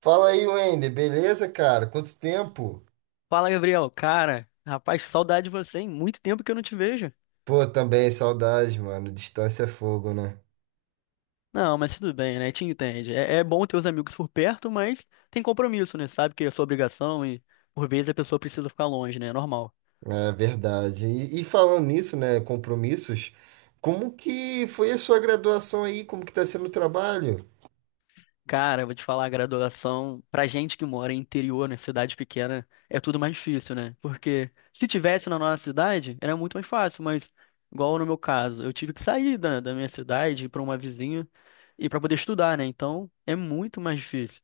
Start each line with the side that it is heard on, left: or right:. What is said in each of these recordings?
right: Fala aí, Wender, beleza, cara? Quanto tempo?
left: Fala, Gabriel. Cara, rapaz, saudade de você, hein? Muito tempo que eu não te vejo.
right: Pô, também saudade, mano. Distância é fogo, né?
left: Não, mas tudo bem, né? Te entende. É bom ter os amigos por perto, mas tem compromisso, né? Sabe que é sua obrigação e por vezes a pessoa precisa ficar longe, né? É normal.
right: É verdade. E falando nisso, né? Compromissos. Como que foi a sua graduação aí? Como que tá sendo o trabalho?
left: Cara, vou te falar, a graduação, pra gente que mora em interior, né, cidade pequena, é tudo mais difícil, né? Porque se tivesse na nossa cidade, era muito mais fácil, mas igual no meu caso, eu tive que sair da minha cidade para uma vizinha e para poder estudar, né? Então, é muito mais difícil.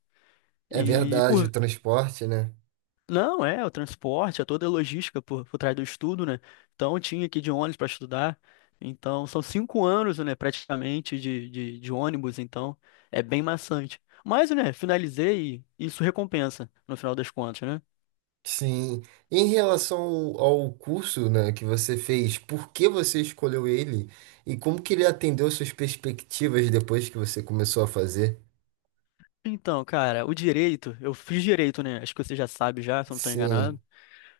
right: É
left: E
right: verdade, o
left: por
right: transporte, né?
left: Não, é, o transporte, é toda a logística por trás do estudo, né? Então, eu tinha que ir de ônibus para estudar. Então, são cinco anos, né, praticamente, de ônibus. Então, é bem maçante. Mas, né, finalizei e isso recompensa, no final das contas, né?
right: Sim. Em relação ao ao curso, né, que você fez, por que você escolheu ele? E como que ele atendeu suas perspectivas depois que você começou a fazer?
left: Então, cara, o direito, eu fiz direito, né? Acho que você já sabe já, se eu não estou enganado.
right: Sim.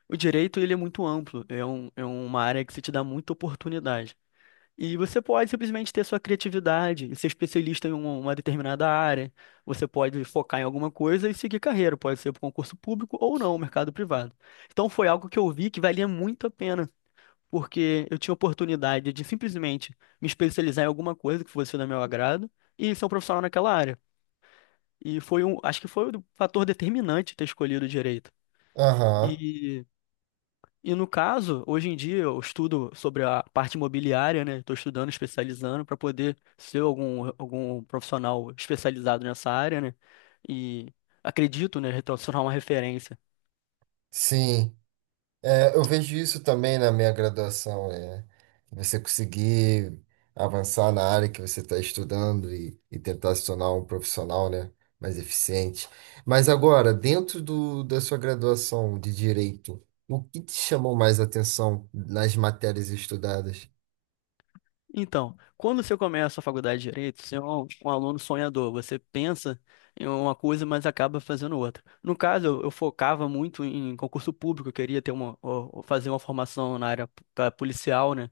left: O direito, ele é muito amplo. É uma área que se te dá muita oportunidade. E você pode simplesmente ter sua criatividade e ser especialista em uma determinada área. Você pode focar em alguma coisa e seguir carreira, pode ser para concurso público ou não, mercado privado. Então foi algo que eu vi que valia muito a pena, porque eu tinha oportunidade de simplesmente me especializar em alguma coisa que fosse do meu agrado e ser um profissional naquela área. E foi um, acho que foi o fator determinante ter escolhido direito.
right: Aham.
left: E no caso, hoje em dia eu estudo sobre a parte imobiliária, né? Estou estudando, especializando para poder ser algum profissional especializado nessa área, né? E acredito, né, retornar uma referência.
right: Sim. É, eu vejo isso também na minha graduação, é você conseguir avançar na área que você está estudando e tentar se tornar um profissional, né, mais eficiente. Mas agora, dentro da sua graduação de direito, o que te chamou mais atenção nas matérias estudadas?
left: Então, quando você começa a faculdade de Direito, você é um aluno sonhador, você pensa em uma coisa, mas acaba fazendo outra. No caso, eu focava muito em concurso público, eu queria ter uma, ó, fazer uma formação na área da policial, né?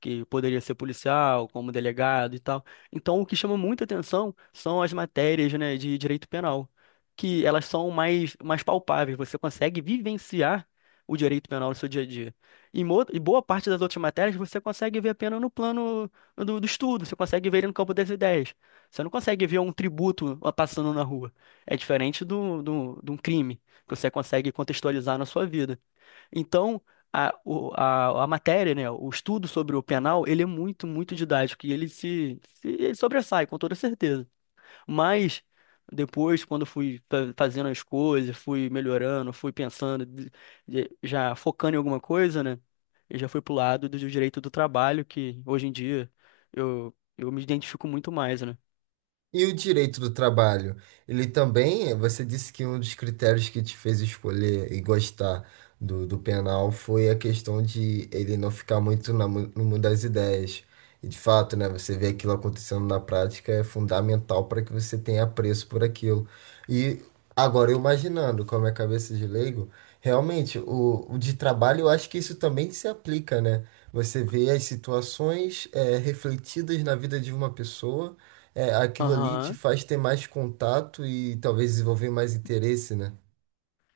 left: Que poderia ser policial, como delegado e tal. Então, o que chama muita atenção são as matérias, né, de direito penal, que elas são mais palpáveis, você consegue vivenciar o direito penal no seu dia a dia. Em boa parte das outras matérias, você consegue ver apenas no plano do estudo, você consegue ver ele no campo das ideias. Você não consegue ver um tributo passando na rua. É diferente de um crime, que você consegue contextualizar na sua vida. Então, a matéria, né, o estudo sobre o penal, ele é muito, muito didático e ele se, se ele sobressai, com toda certeza. Mas depois, quando eu fui fazendo as coisas, fui melhorando, fui pensando, já focando em alguma coisa, né? Eu já fui pro lado do direito do trabalho, que hoje em dia eu me identifico muito mais, né?
right: E o direito do trabalho? Ele também, você disse que um dos critérios que te fez escolher e gostar do penal foi a questão de ele não ficar muito na no mundo das ideias. E de fato, né, você vê aquilo acontecendo na prática é fundamental para que você tenha apreço por aquilo. E agora, eu imaginando com a minha cabeça de leigo, realmente, o de trabalho, eu acho que isso também se aplica, né? Você vê as situações, refletidas na vida de uma pessoa. É, aquilo ali te
left: Aham.
right: faz ter mais contato e talvez desenvolver mais interesse, né?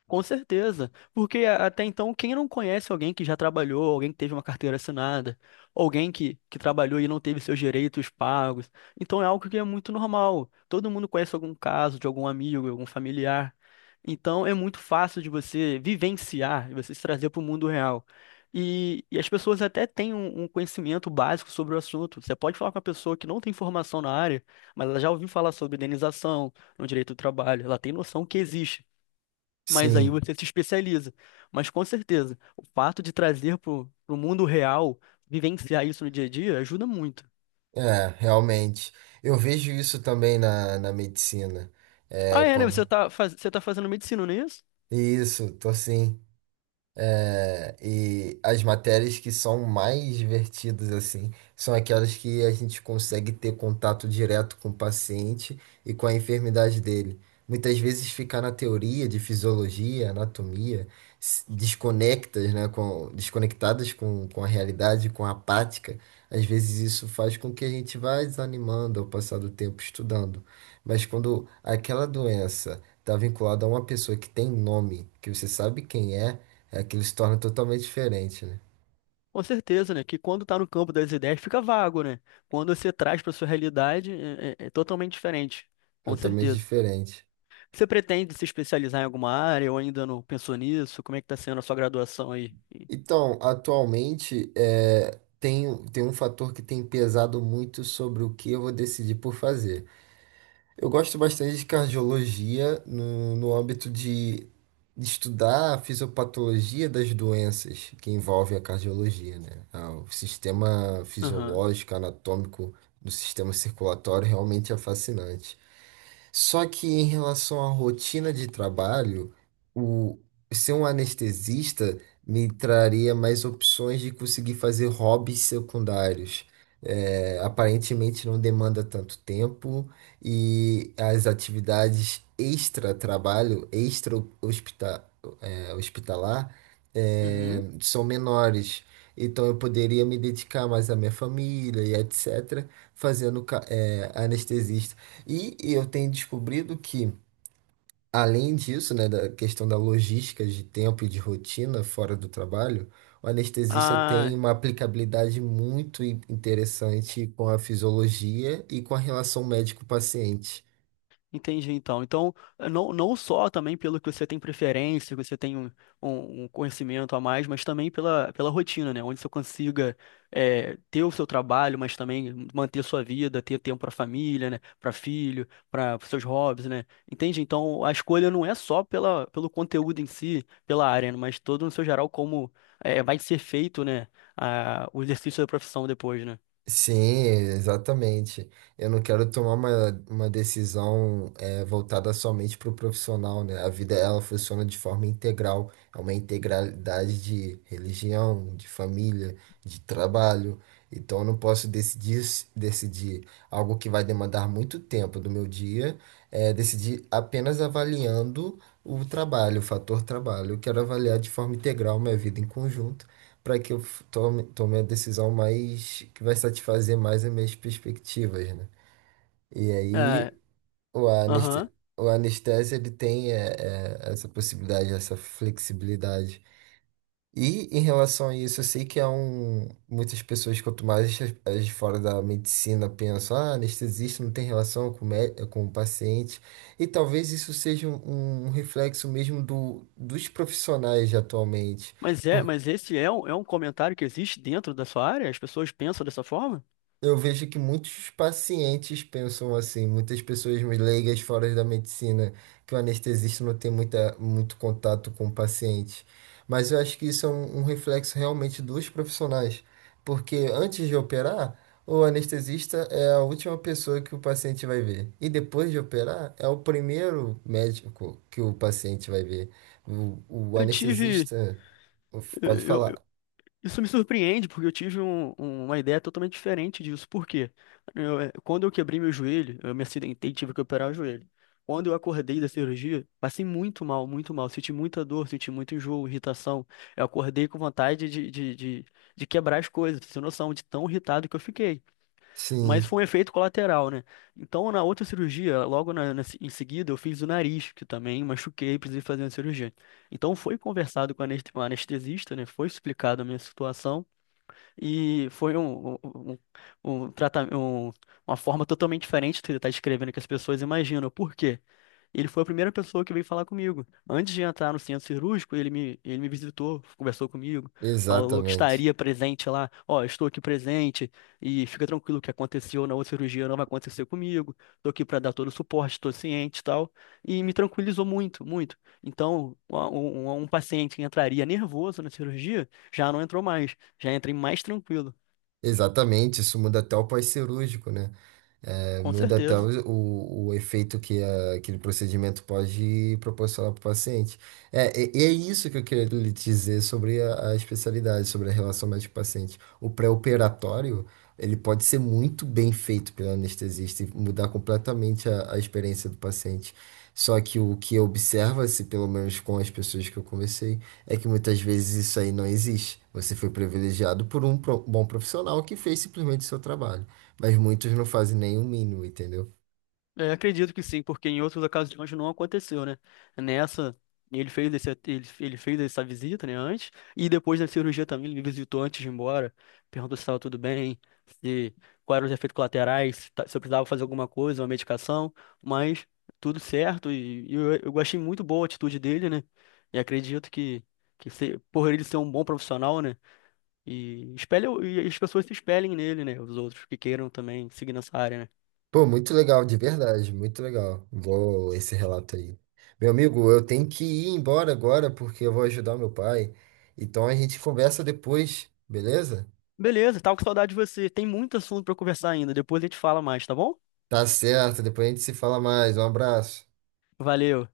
left: Com certeza, porque até então, quem não conhece alguém que já trabalhou, alguém que teve uma carteira assinada, alguém que trabalhou e não teve seus direitos pagos? Então é algo que é muito normal. Todo mundo conhece algum caso de algum amigo, algum familiar. Então é muito fácil de você vivenciar, de você se trazer para o mundo real. E as pessoas até têm um conhecimento básico sobre o assunto. Você pode falar com uma pessoa que não tem formação na área, mas ela já ouviu falar sobre indenização no direito do trabalho, ela tem noção que existe, mas aí
right: Sim,
left: você se especializa. Mas com certeza, o fato de trazer para o mundo real, vivenciar isso no dia a dia, ajuda muito.
right: é, realmente. Eu vejo isso também na medicina. É,
left: Ah, é, né?
right: quando.
left: Você tá, você tá fazendo medicina, não é isso?
right: Isso, tô assim. É, e as matérias que são mais divertidas, assim, são aquelas que a gente consegue ter contato direto com o paciente e com a enfermidade dele. Muitas vezes ficar na teoria de fisiologia, anatomia, desconectas, né, com, desconectadas com a realidade, com a prática, às vezes isso faz com que a gente vá desanimando ao passar do tempo estudando. Mas quando aquela doença está vinculada a uma pessoa que tem nome, que você sabe quem é é, aquilo se torna totalmente diferente, né?
left: Com certeza, né? Que quando tá no campo das ideias fica vago, né? Quando você traz para sua realidade, é totalmente diferente. Com
right: Totalmente
left: certeza.
right: diferente.
left: Você pretende se especializar em alguma área ou ainda não pensou nisso? Como é que tá sendo a sua graduação aí?
right: Então, atualmente, tem um fator que tem pesado muito sobre o que eu vou decidir por fazer. Eu gosto bastante de cardiologia no âmbito de estudar a fisiopatologia das doenças que envolvem a cardiologia, né? Ah, o sistema
left: Aham.
right: fisiológico, anatômico do sistema circulatório realmente é fascinante. Só que em relação à rotina de trabalho, o ser um anestesista me traria mais opções de conseguir fazer hobbies secundários. É, aparentemente não demanda tanto tempo e as atividades extra-trabalho, extra-hospital, hospitalar,
left: Uhum.
right: são menores. Então eu poderia me dedicar mais à minha família e etc., fazendo anestesista. E eu tenho descobrido que, além disso, né, da questão da logística de tempo e de rotina fora do trabalho, o anestesista tem
left: Ah,
right: uma aplicabilidade muito interessante com a fisiologia e com a relação médico-paciente.
left: entendi. Então, Então, não, não só também pelo que você tem preferência, que você tem um conhecimento a mais, mas também pela rotina, né? Onde você consiga é ter o seu trabalho, mas também manter sua vida, ter tempo para família, né? Para filho, para seus hobbies, né? Entende? Então, a escolha não é só pelo conteúdo em si, pela área, né? Mas todo no seu geral como vai ser feito, né? O exercício da profissão depois, né?
right: Sim, exatamente. Eu não quero tomar uma decisão voltada somente para o profissional, né? A vida ela funciona de forma integral, é uma integralidade de religião, de família, de trabalho. Então eu não posso decidir algo que vai demandar muito tempo do meu dia, decidir apenas avaliando o trabalho, o fator trabalho. Eu quero avaliar de forma integral minha vida em conjunto para que eu tome a decisão mais que vai satisfazer mais as minhas perspectivas, né? E
left: É,
right: aí o
left: aham.
right: aneste, o anestesia ele tem essa possibilidade, essa flexibilidade. E em relação a isso, eu sei que há um, muitas pessoas, quanto mais as de fora da medicina pensam, ah, anestesista não tem relação com, o com o paciente. E talvez isso seja um reflexo mesmo dos profissionais de atualmente.
left: Mas é, mas esse é um comentário que existe dentro da sua área? As pessoas pensam dessa forma?
right: Eu vejo que muitos pacientes pensam assim, muitas pessoas leigas fora da medicina, que o anestesista não tem muito contato com o paciente. Mas eu acho que isso é um reflexo realmente dos profissionais, porque antes de operar, o anestesista é a última pessoa que o paciente vai ver. E depois de operar, é o primeiro médico que o paciente vai ver. O, o
left: Eu tive.
right: anestesista pode
left: eu-
right: falar.
left: eu- isso me surpreende, porque eu tive uma ideia totalmente diferente disso. Por quê? Eu, quando eu quebrei meu joelho, eu me acidentei e tive que operar o joelho. Quando eu acordei da cirurgia, passei muito mal, muito mal. Senti muita dor, senti muito enjoo, irritação. Eu acordei com vontade de quebrar as coisas, sem noção de tão irritado que eu fiquei. Mas
right: Sim,
left: foi um efeito colateral, né? Então, na outra cirurgia, logo na- na se- em seguida, eu fiz o nariz, que também machuquei, precisei fazer uma cirurgia. Então, foi conversado com o com o anestesista, né? Foi explicado a minha situação. E foi um um trata- um- uma forma totalmente diferente de estar escrevendo que as pessoas imaginam. Por quê? Ele foi a primeira pessoa que veio falar comigo. Antes de entrar no centro cirúrgico, ele me visitou, conversou comigo, falou que
right: exatamente.
left: estaria presente lá. Ó, estou aqui presente e fica tranquilo, o que aconteceu na outra cirurgia não vai acontecer comigo. Estou aqui para dar todo o suporte, estou ciente e tal. E me tranquilizou muito, muito. Então, paciente que entraria nervoso na cirurgia já não entrou mais. Já entrei mais tranquilo,
right: Exatamente, isso muda até o pós-cirúrgico, né? É,
left: com
right: muda até
left: certeza.
right: o efeito que aquele procedimento pode proporcionar para o paciente. É, e é isso que eu queria lhe dizer sobre a especialidade, sobre a relação médico-paciente. O pré-operatório, ele pode ser muito bem feito pelo anestesista e mudar completamente a experiência do paciente. Só que o que observa-se, pelo menos com as pessoas que eu conversei, é que muitas vezes isso aí não existe. Você foi privilegiado por um bom profissional que fez simplesmente o seu trabalho. Mas muitos não fazem nem o mínimo, entendeu?
left: É, acredito que sim, porque em outras ocasiões não aconteceu, né? Nessa, ele fez essa visita, né, antes, e depois da cirurgia também, ele me visitou antes de ir embora, perguntou se estava tudo bem, se quais eram os efeitos colaterais, se eu precisava fazer alguma coisa, uma medicação, mas tudo certo, eu achei muito boa a atitude dele, né? E acredito que, por ele ser um bom profissional, né? E espelha, e as pessoas se espelhem nele, né? Os outros que queiram também seguir nessa área, né?
right: Pô, muito legal, de verdade, muito legal. Vou esse relato aí. Meu amigo, eu tenho que ir embora agora porque eu vou ajudar meu pai. Então a gente conversa depois, beleza?
left: Beleza, tava com saudade de você. Tem muito assunto pra conversar ainda. Depois a gente fala mais, tá bom?
right: Tá certo, depois a gente se fala mais. Um abraço.
left: Valeu.